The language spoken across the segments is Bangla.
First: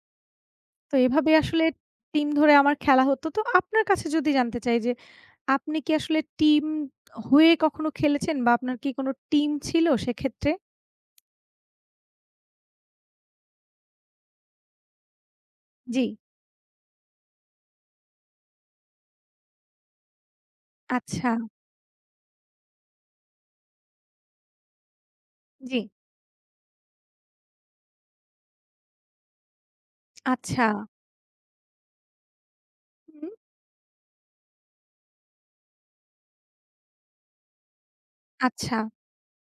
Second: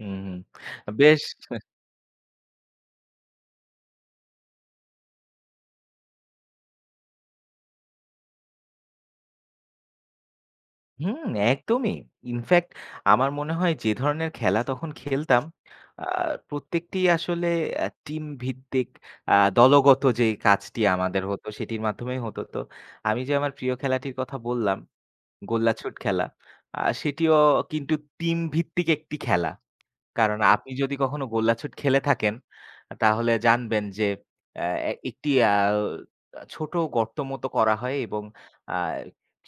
হুম, হুম। তো বেশ। এভাবে হেহ আসলে টিম ধরে আমার খেলা হতো। তো আপনার কাছে যদি জানতে চাই যে, আপনি কি আসলে টিম হয়ে কখনো খেলেছেন বা আপনার কি কোনো টিম ছিল সেক্ষেত্রে? হুম একদমই। ইনফ্যাক্ট আমার মনে হয় যে, ধরনের খেলা তখন খেলতাম, আ জি। প্রত্যেকটি আসলে অ্যা টিম ভিত্তিক আ দলগত যে কাজটি আমাদের হতো আচ্ছা। সেটির মাধ্যমেই হতো. তো, আমি যে আমার প্রিয় খেলাটির কথা বললাম, জি। গোল্লাছুট খেলা, আ সেটিও কিন্তু টিম ভিত্তিক একটি খেলা। কারণ আপনি আচ্ছা। যদি কখনো গোল্লাছুট খেলে থাকেন, হু, হু। তাহলে জানবেন যে অ্যা একটি অ্যা ও আ ছোট গর্তর মতো করা হয় এবং আ আচ্ছা।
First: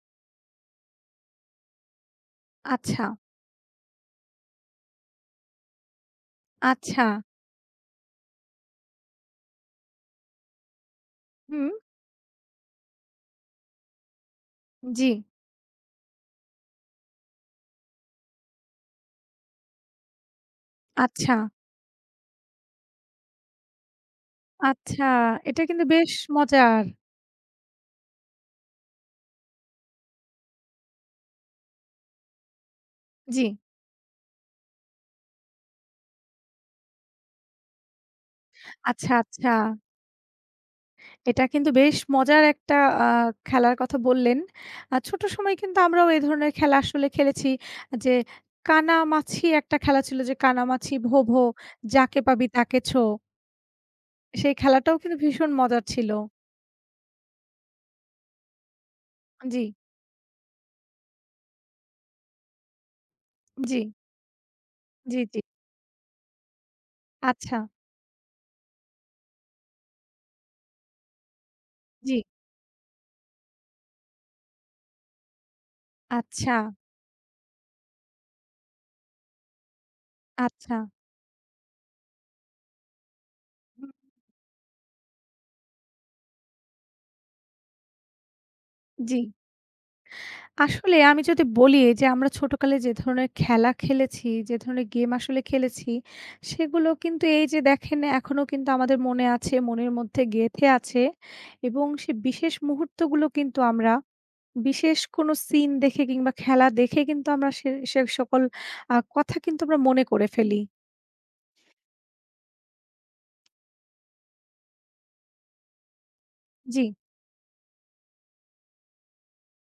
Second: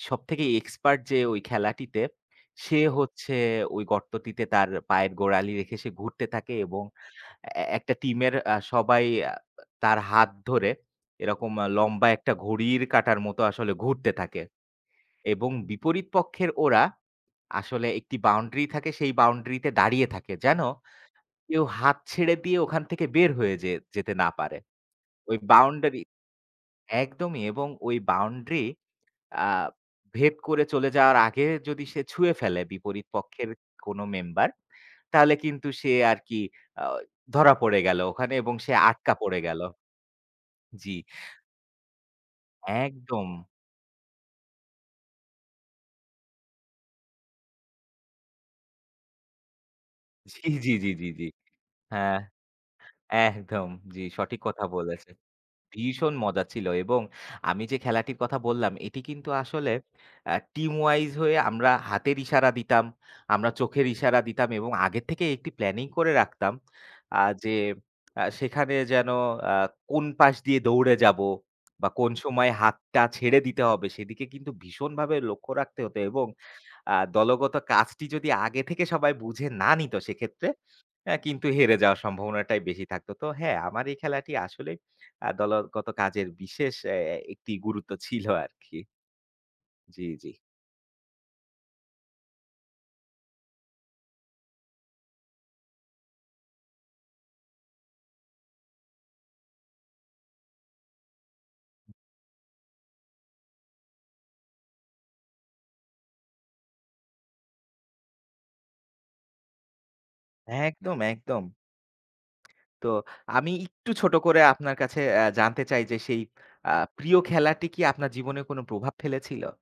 সবথেকে এক্সপার্ট যে ওই খেলাটিতে সে আচ্ছা। হচ্ছে ওই গর্তটিতে তার পায়ের গোড়ালি রেখে সে ঘুরতে থাকে এবং আচ্ছা। অ্যা অ্যা একটা টিমের আ সবাই আ তার হাত ধরে এরকম হুম। লম্বা একটা ঘড়ির কাটার মতো আসলে ঘুরতে থাকে। জি। এবং বিপরীত পক্ষের ওরা, আসলে একটি বাউন্ডারি থাকে, সেই বাউন্ডারিতে দাঁড়িয়ে থাকে যেন আচ্ছা। কেউ হাত ছেড়ে দিয়ে ওখান থেকে বের হয়ে যেয়ে যেতে না পারে। আচ্ছা। ওই এটা কিন্তু বাউন্ডারি বেশ মজার। একদমই এবং ঐ বাউন্ডারি আ ভেদ করে চলে যাওয়ার আগে যদি সে ছুঁয়ে ফেলে বিপরীত পক্ষের জি। কোনো মেম্বার, তাহলে কিন্তু সে আরকি আ ধরা পড়ে গেল ওখানে এবং সে আচ্ছা, আটকা পড়ে আচ্ছা। গেল। জি। এটা কিন্তু বেশ মজার একটা আ একদম। খেলার কথা বললেন। আর ছোট সময় কিন্তু আমরাও এ ধরনের খেলা আসলে খেলেছি যে, কানামাছি একটা খেলা ছিল যে, জি, জি, জি, "কানামাছি জি, ভোঁ জি। ভোঁ, হ্যাঁ। যাকে পাবি তাকে ছো।" একদম, জি। সঠিক সেই কথা খেলাটাও বলেছেন। কিন্তু ভীষণ মজার ছিল। ভীষণ মজা ছিল এবং আমি যে খেলাটির কথা বললাম, এটি কিন্তু আ আসলে জি। অ্যা টিম ওয়াইজ হয়ে, আমরা হাতের ইশারা দিতাম, আমরা চোখের জি। ইশারা দিতাম এবং আগের জি, থেকেই জি। একটি প্ল্যানিং করে রাখতাম আ যে আচ্ছা। আ সেখানে যেন আ কোন পাশ দিয়ে দৌড়ে যাব বা কোন জি। সময় হাতটা ছেড়ে দিতে হবে, সেদিকে কিন্তু ভীষণভাবে লক্ষ্য রাখতে হতো এবং আচ্ছা। আ দলগত কাজটি যদি আগে থেকে সবাই বুঝে না নিত, সেক্ষেত্রে আচ্ছা। অ্যা কিন্তু হেরে যাওয়ার সম্ভাবনাটাই বেশি থাকত। তো হ্যাঁ, আমার হু। এই খেলাটি আসলেই আ দলগত কাজের বিশেষ অ্যা অ্যা একটি গুরুত্ব ছিল আরকি। জি। জি, জি। আসলে আমি যদি বলি এই যে আমরা ছোটোকালে যে ধরনের খেলা খেলেছি, যে ধরনের গেম আসলে খেলেছি, সেগুলো কিন্তু এই যে দেখেন এখনও কিন্তু আমাদের মনে আছে, মনের মধ্যে গেঁথে আছে এবং সে বিশেষ মুহূর্তগুলো কিন্তু আমরা বিশেষ কোনো সিন দেখে কিংবা খেলা দেখে কিন্তু আমরা সে সে সকল আ কথা কিন্তু আমরা মনে করে ফেলি একদম, একদম। তো আমি একটু ছোট করে আপনার কাছে অ্যা জানতে চাই যে সেই আ জি। প্রিয় খেলাটি কি আপনার জীবনে কোনো প্রভাব ফেলেছিল?